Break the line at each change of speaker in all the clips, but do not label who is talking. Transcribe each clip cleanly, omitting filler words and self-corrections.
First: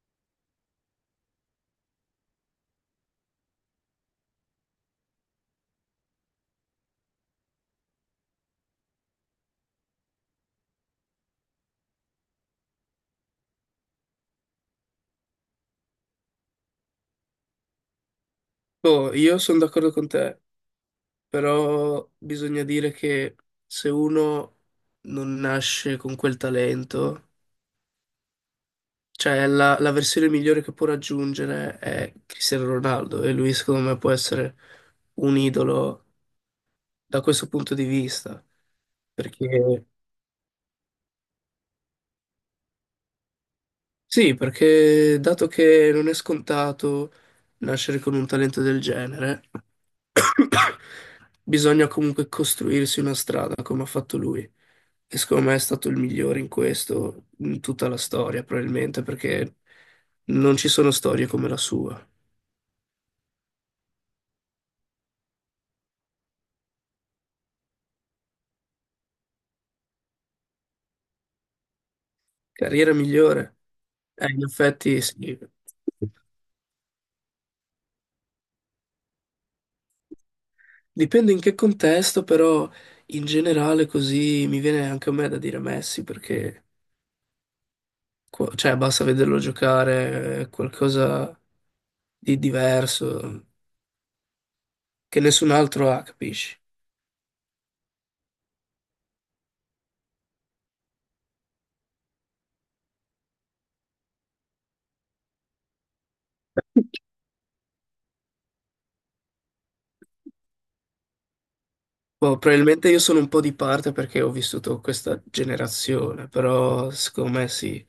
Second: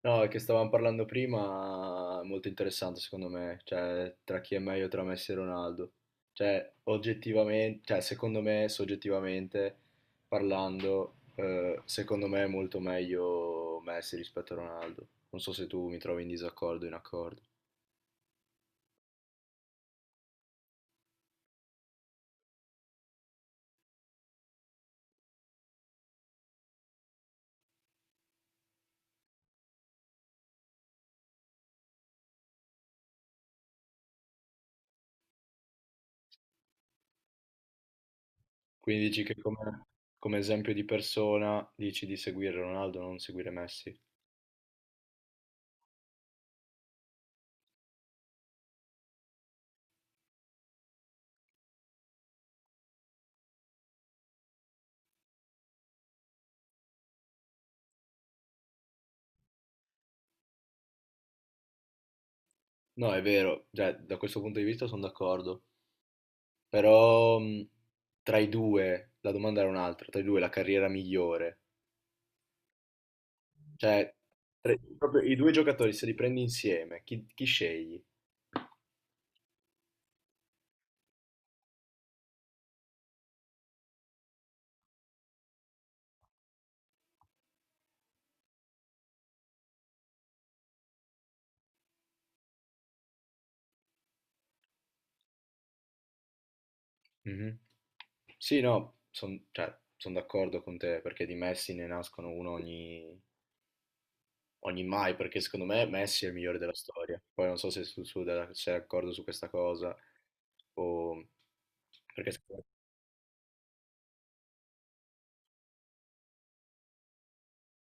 No, è che stavamo parlando prima, molto interessante secondo me, cioè tra chi è meglio tra Messi e Ronaldo. Cioè, oggettivamente, cioè secondo me, soggettivamente parlando, secondo me è molto meglio Messi rispetto a Ronaldo. Non so se tu mi trovi in disaccordo o in accordo.
Boh, io sono d'accordo con te, però bisogna dire che se uno non nasce con quel talento, cioè la versione migliore che può raggiungere è Cristiano Ronaldo, e lui secondo me può essere un idolo da questo punto di vista,
Quindi dici che come,
perché...
come esempio di persona dici di seguire Ronaldo, non seguire Messi.
Sì, perché dato che non è scontato nascere con un talento del genere, bisogna comunque costruirsi una strada come ha fatto lui. E secondo me è stato il migliore in questo, in tutta la storia, probabilmente, perché non ci sono storie come la sua.
No, è vero, cioè, da questo punto di vista sono d'accordo. Però tra i due, la domanda era un'altra, tra i due la carriera migliore.
Carriera migliore?
Cioè,
In
tra-
effetti
proprio i
sì.
due giocatori, se li prendi insieme, chi, chi scegli?
Dipende in che contesto, però in generale così mi viene anche a me da dire Messi, perché... Cioè, basta vederlo giocare, è qualcosa di diverso che nessun altro ha, capisci?
Mhm. Sì, no, sono d'accordo con te, perché di Messi ne nascono uno ogni, ogni mai, perché secondo me Messi è il migliore della storia. Poi non so se sei d'accordo su questa cosa, o... perché
Boh, probabilmente io sono un po' di parte perché ho vissuto questa generazione, però secondo me sì.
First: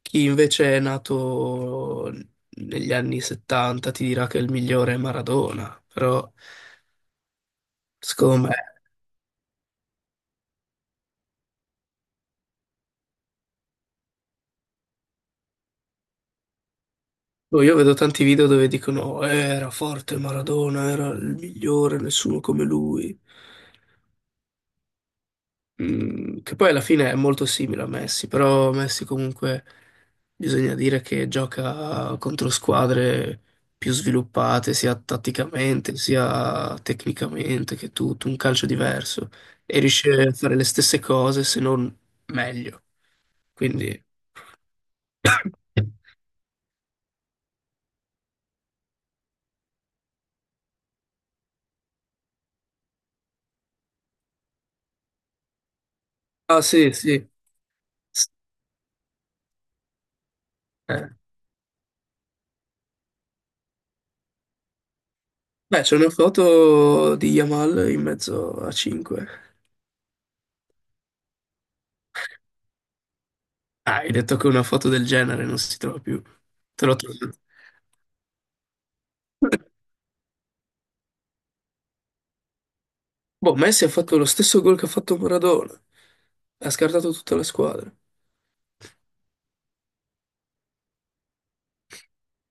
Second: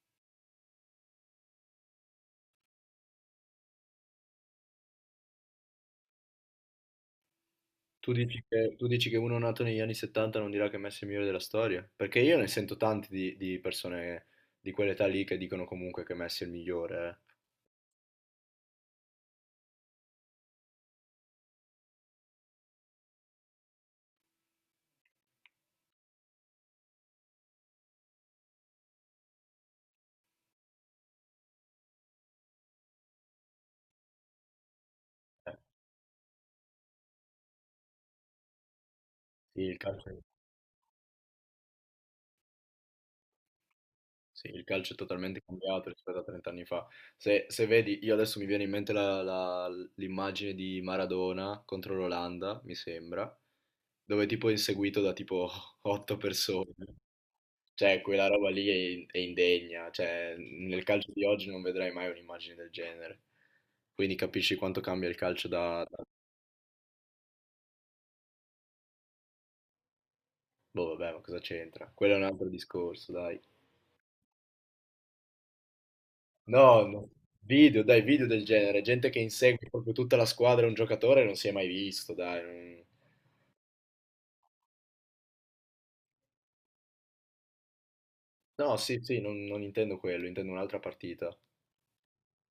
Chi invece è nato negli anni 70 ti dirà che il migliore è Maradona, però
tu dici
secondo me...
che, tu dici che uno nato negli anni 70 non dirà che Messi è il migliore della storia? Perché io ne sento tanti di persone di quell'età lì che dicono comunque che Messi è il migliore.
Boh, io vedo tanti video dove dicono era forte Maradona, era il migliore, nessuno come lui". Mm, che poi alla fine è molto simile a Messi, però Messi comunque bisogna dire che gioca contro squadre più sviluppate sia
Eh,
tatticamente sia tecnicamente, che tutto un calcio diverso,
sì, il
e
calcio,
riesce a fare le stesse cose se non meglio. Quindi
sì, il calcio è totalmente cambiato rispetto a 30 anni fa. Se, se vedi, io adesso mi viene in mente l'immagine di Maradona contro l'Olanda, mi sembra, dove tipo è inseguito da tipo 8
ah
persone.
sì, sì.
Cioè, quella roba lì è, è indegna, cioè, nel
Eh.
calcio di oggi non vedrai mai un'immagine del genere. Quindi capisci quanto cambia il calcio
Beh,
da...
c'è una foto di Yamal in mezzo a 5.
Boh, vabbè, ma cosa c'entra? Quello è un altro discorso, dai.
Ah, hai detto che una foto del genere non si trova più.
No,
Te l'ho
no.
trovato.
Video, dai, video del genere. Gente che insegue proprio tutta la squadra e un giocatore non si è mai visto, dai. non-
Boh, Messi ha fatto lo stesso gol che ha fatto Maradona. Ha scartato tutta la squadra.
No, sì, sì, non, non intendo quello, intendo un'altra partita.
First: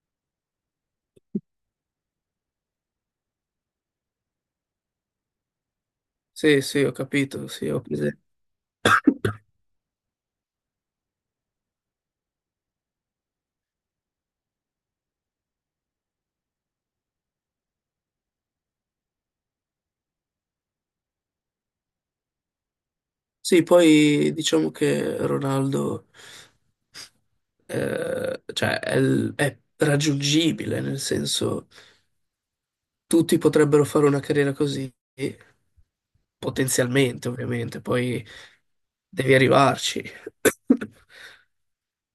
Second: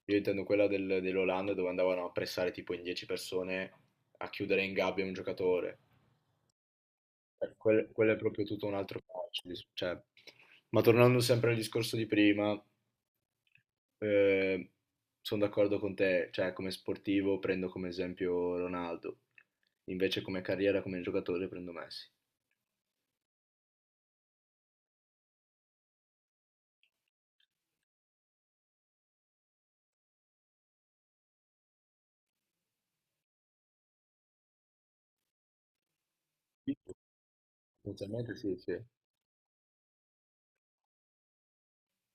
Io intendo quella dell'Olanda dove andavano a pressare tipo in 10 persone a chiudere in gabbia un giocatore.
Sì, sì, ho capito, sì, ho
Quello è
presente.
proprio tutto un altro calcio. Cioè. Ma tornando sempre al discorso di prima, sono d'accordo con te, cioè come sportivo prendo come esempio Ronaldo, invece come carriera, come giocatore prendo Messi.
Sì, poi diciamo che Ronaldo, cioè, è, è raggiungibile, nel senso tutti potrebbero fare una carriera così,
Sì,
potenzialmente ovviamente, poi
potenzialmente sì, sì.
devi arrivarci.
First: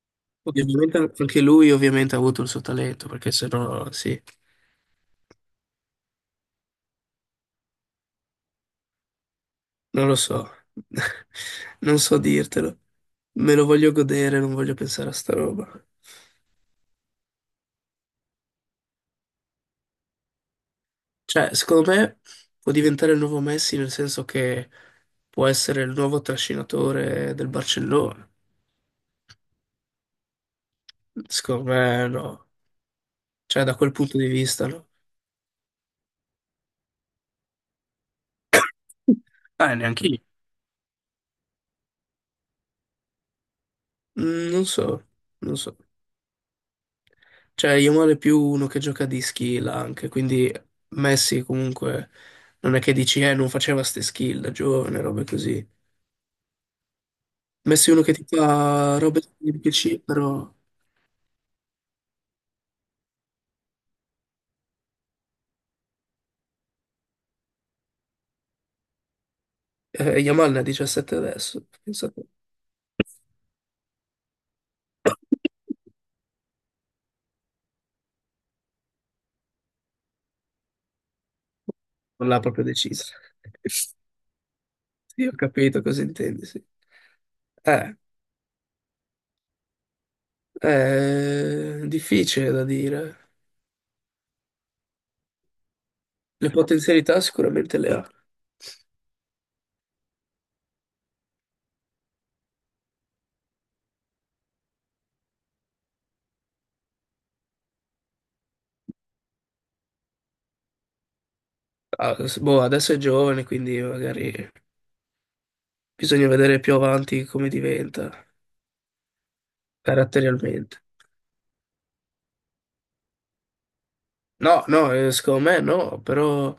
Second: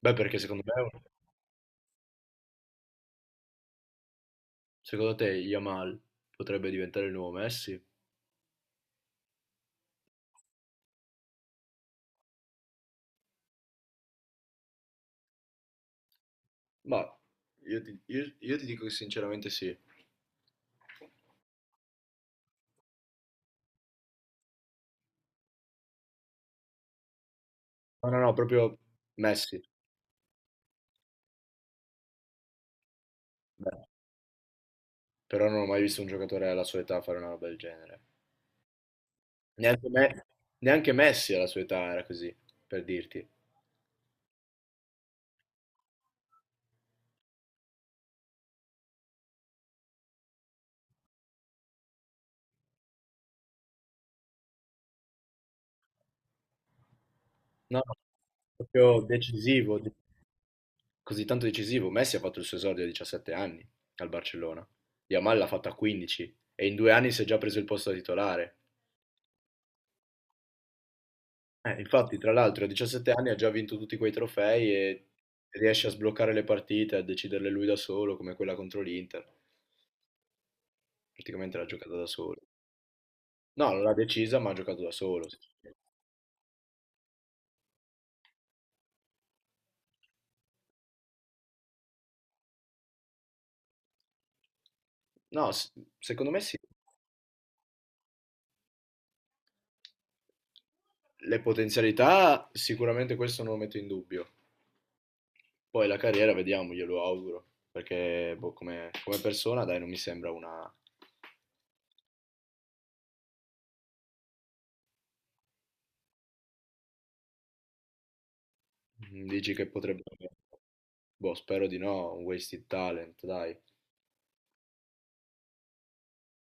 Beh, perché secondo me,
Ovviamente anche lui ovviamente ha avuto il suo talento, perché sennò sì.
secondo te Yamal potrebbe diventare il nuovo Messi?
Non lo so, non so dirtelo. Me lo voglio godere, non voglio pensare a sta roba.
Ma io ti dico che sinceramente sì.
Cioè, secondo me può diventare il nuovo Messi, nel senso che può essere il nuovo trascinatore del
No, no,
Barcellona.
no, proprio Messi.
Secondo me no. Cioè, da
Beh,
quel punto di vista no.
però non ho mai visto un giocatore alla sua età fare una roba del genere.
Ah,
Neanche
neanche io.
me, neanche Messi alla sua età era così, per dirti.
Mm, non so, non so. Cioè, Yamal è più uno che gioca di skill anche, quindi Messi comunque non è che dici, non faceva ste skill da giovane, robe così.
No,
Messi
no,
uno che ti fa
proprio
robe di
decisivo,
PC, però
così tanto decisivo. Messi ha fatto il suo esordio a 17 anni al Barcellona. Yamal l'ha fatta a 15 e in due anni si è già preso il posto da titolare.
Yamal ne ha 17 adesso.
Infatti,
Pensate.
tra l'altro, a 17 anni ha già vinto tutti quei trofei e riesce a sbloccare le partite, a deciderle lui da solo, come quella contro l'Inter. Praticamente l'ha giocata da
Non l'ha
solo.
proprio deciso.
No, non l'ha decisa, ma ha giocato da
Sì,
solo.
ho capito cosa intendi, sì. Eh, è difficile da dire.
No, secondo me
Le
sì.
potenzialità sicuramente le ha.
Le potenzialità, sicuramente questo non lo metto in dubbio. Poi la carriera, vediamo, glielo auguro. Perché boh, come, come persona, dai, non mi sembra una...
Ah, boh, adesso è giovane, quindi magari bisogna vedere più avanti come diventa
Mm, dici che potrebbe...
caratterialmente.
Boh, spero di no, un wasted talent, dai.
No, no, secondo me no, però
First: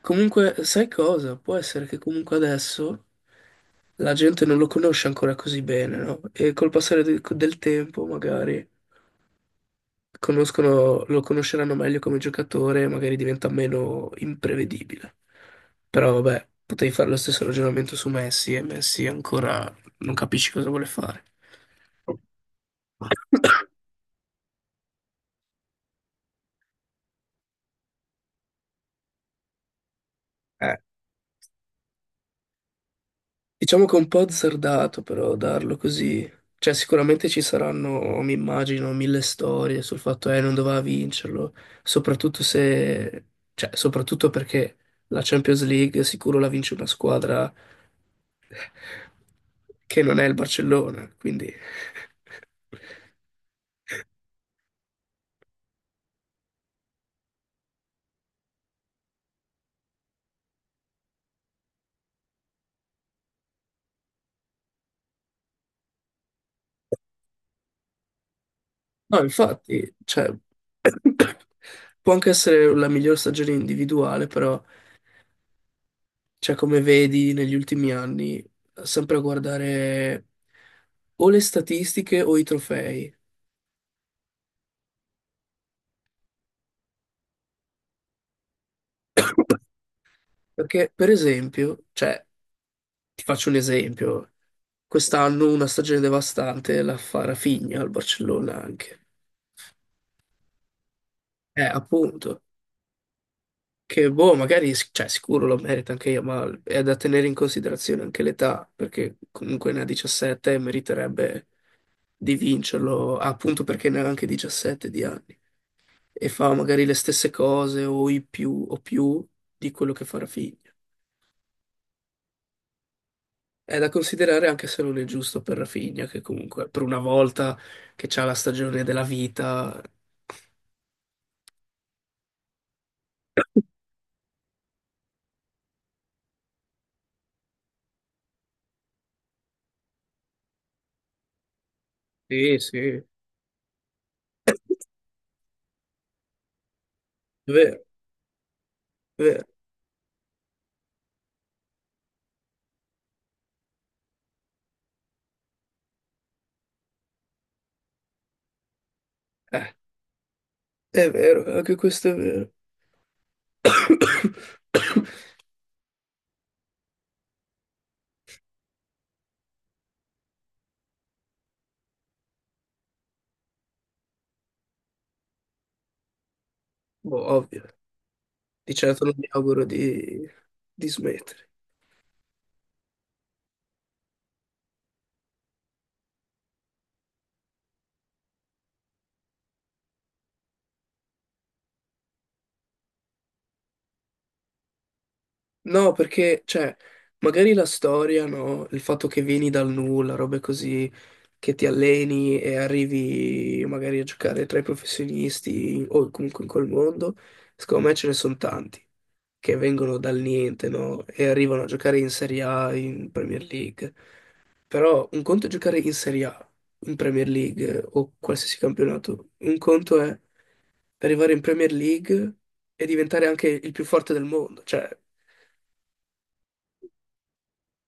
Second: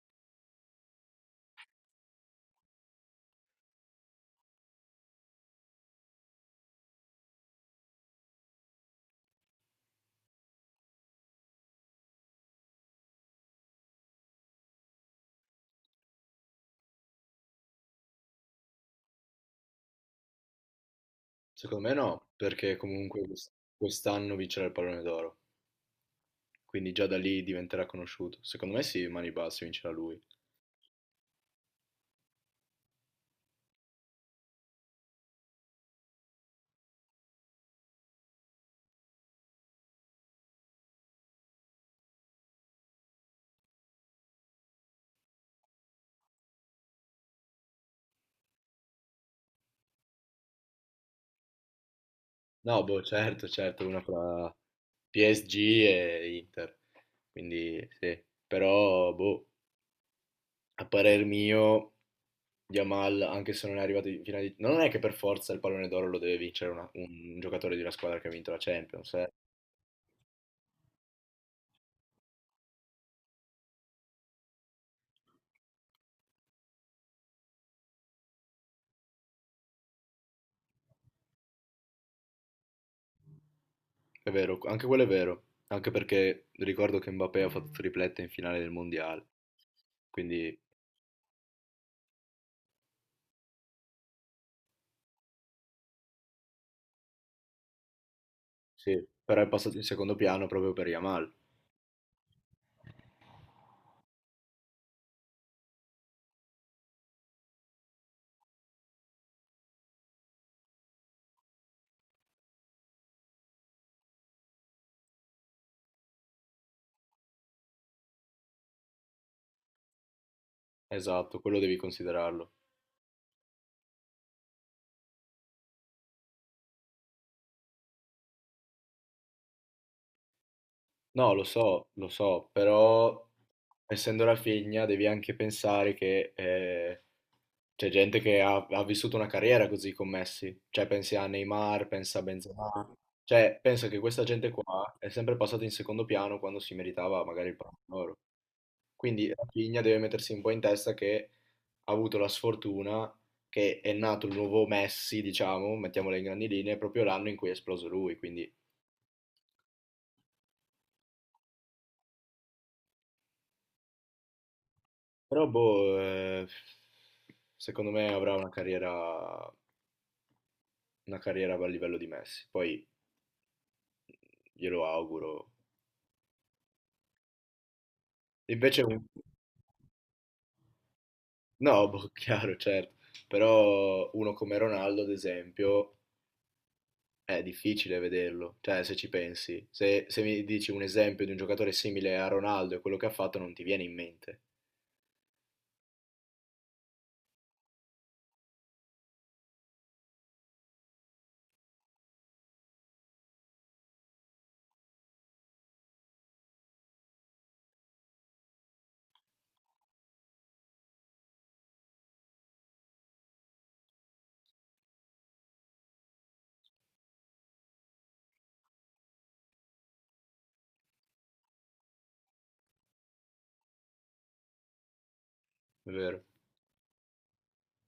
comunque sai cosa? Può essere che comunque adesso la gente non lo conosce ancora così bene, no? E col passare del tempo, magari lo conosceranno meglio come giocatore, magari diventa meno imprevedibile. Però vabbè, potevi fare lo stesso ragionamento su Messi, e Messi ancora non capisci cosa vuole fare.
Secondo me no, perché comunque quest'anno vincerà il pallone d'oro. Quindi già da lì diventerà conosciuto. Secondo me sì, mani basse, vincerà lui.
Eh. Diciamo che è un po' azzardato però darlo così. Cioè, sicuramente ci saranno, mi immagino, mille storie sul fatto che non doveva vincerlo, soprattutto se, cioè, soprattutto perché la Champions League sicuro la vince una squadra che non è il Barcellona, quindi
No, boh, certo, certo, una fra PSG e Inter. Quindi sì, però boh, a parer mio, Yamal, anche se non è arrivato in finale di... No, non è che per forza il pallone d'oro lo deve vincere un giocatore di una squadra che ha vinto la Champions,
no,
eh.
infatti, cioè, può anche essere la miglior stagione individuale, però cioè, come vedi negli ultimi anni, sempre a guardare o le statistiche o i trofei.
È vero, anche quello è vero, anche perché ricordo che Mbappé ha fatto triplette in finale del Mondiale, quindi
Perché, per esempio, cioè, ti faccio un esempio, quest'anno una stagione devastante la fa Rafinha al Barcellona
sì,
anche.
però è passato in secondo piano proprio per Yamal.
Appunto, che boh, magari, cioè, sicuro lo merita anche io, ma è da tenere in considerazione anche l'età, perché comunque ne ha 17 e meriterebbe di vincerlo, appunto perché ne ha anche 17 di anni. E fa magari le stesse cose o i più o più di quello che fa Rafinha.
Esatto, quello devi considerarlo.
È da considerare anche se non è giusto per Rafinha, che comunque per una volta che c'ha la stagione della vita.
No, lo so, però essendo la figlia devi anche pensare che c'è gente che ha, ha vissuto una carriera così con Messi, cioè pensi a Neymar, pensa a
Sì,
Benzema,
sì, è
cioè penso che questa gente qua è sempre passata in secondo piano quando si meritava magari il pallone
vero,
d'oro.
è
Quindi
vero.
Rafinha deve mettersi un po' in testa che ha avuto la sfortuna che è nato il nuovo Messi, diciamo, mettiamola in grandi linee, proprio l'anno in cui è esploso lui, quindi...
Eh, è vero, anche questo è vero.
Però boh, secondo me avrà una carriera a livello di Messi, poi glielo auguro.
Boh, ovvio. Di
Invece un...
certo non mi auguro di smettere.
No, boh, chiaro, certo. Però uno come Ronaldo, ad esempio, è difficile vederlo. Cioè, se ci pensi, se, se mi dici un esempio di un giocatore simile a Ronaldo e quello che ha fatto, non ti viene in mente,
No, perché, cioè, magari la storia, no? Il fatto che vieni dal nulla, robe così, che ti alleni e arrivi magari a giocare tra i professionisti o comunque in quel mondo, secondo me ce ne sono tanti che vengono dal niente, no? E arrivano a giocare in Serie A, in Premier League. Però un conto è giocare in Serie A, in Premier League o qualsiasi campionato, un conto è arrivare in Premier League e diventare anche il più forte del mondo, cioè...
è vero?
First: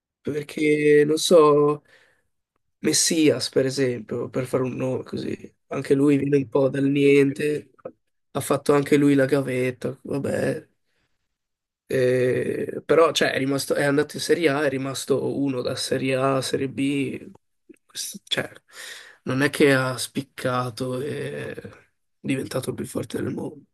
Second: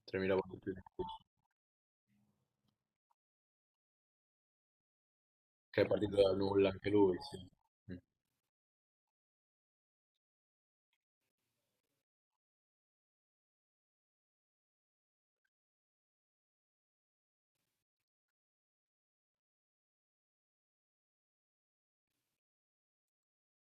3000 volte più
Perché, non
difficile.
so, Messias, per esempio, per fare un nome così,
Che è
anche lui
partito
viene
dal
un po'
nulla
dal
anche lui, sì.
niente,
Mm.
ha fatto anche lui la gavetta, vabbè. Però, cioè, è rimasto, è andato in Serie A, è rimasto uno da Serie A a Serie B, cioè, non è che ha spiccato e è diventato il più forte del mondo.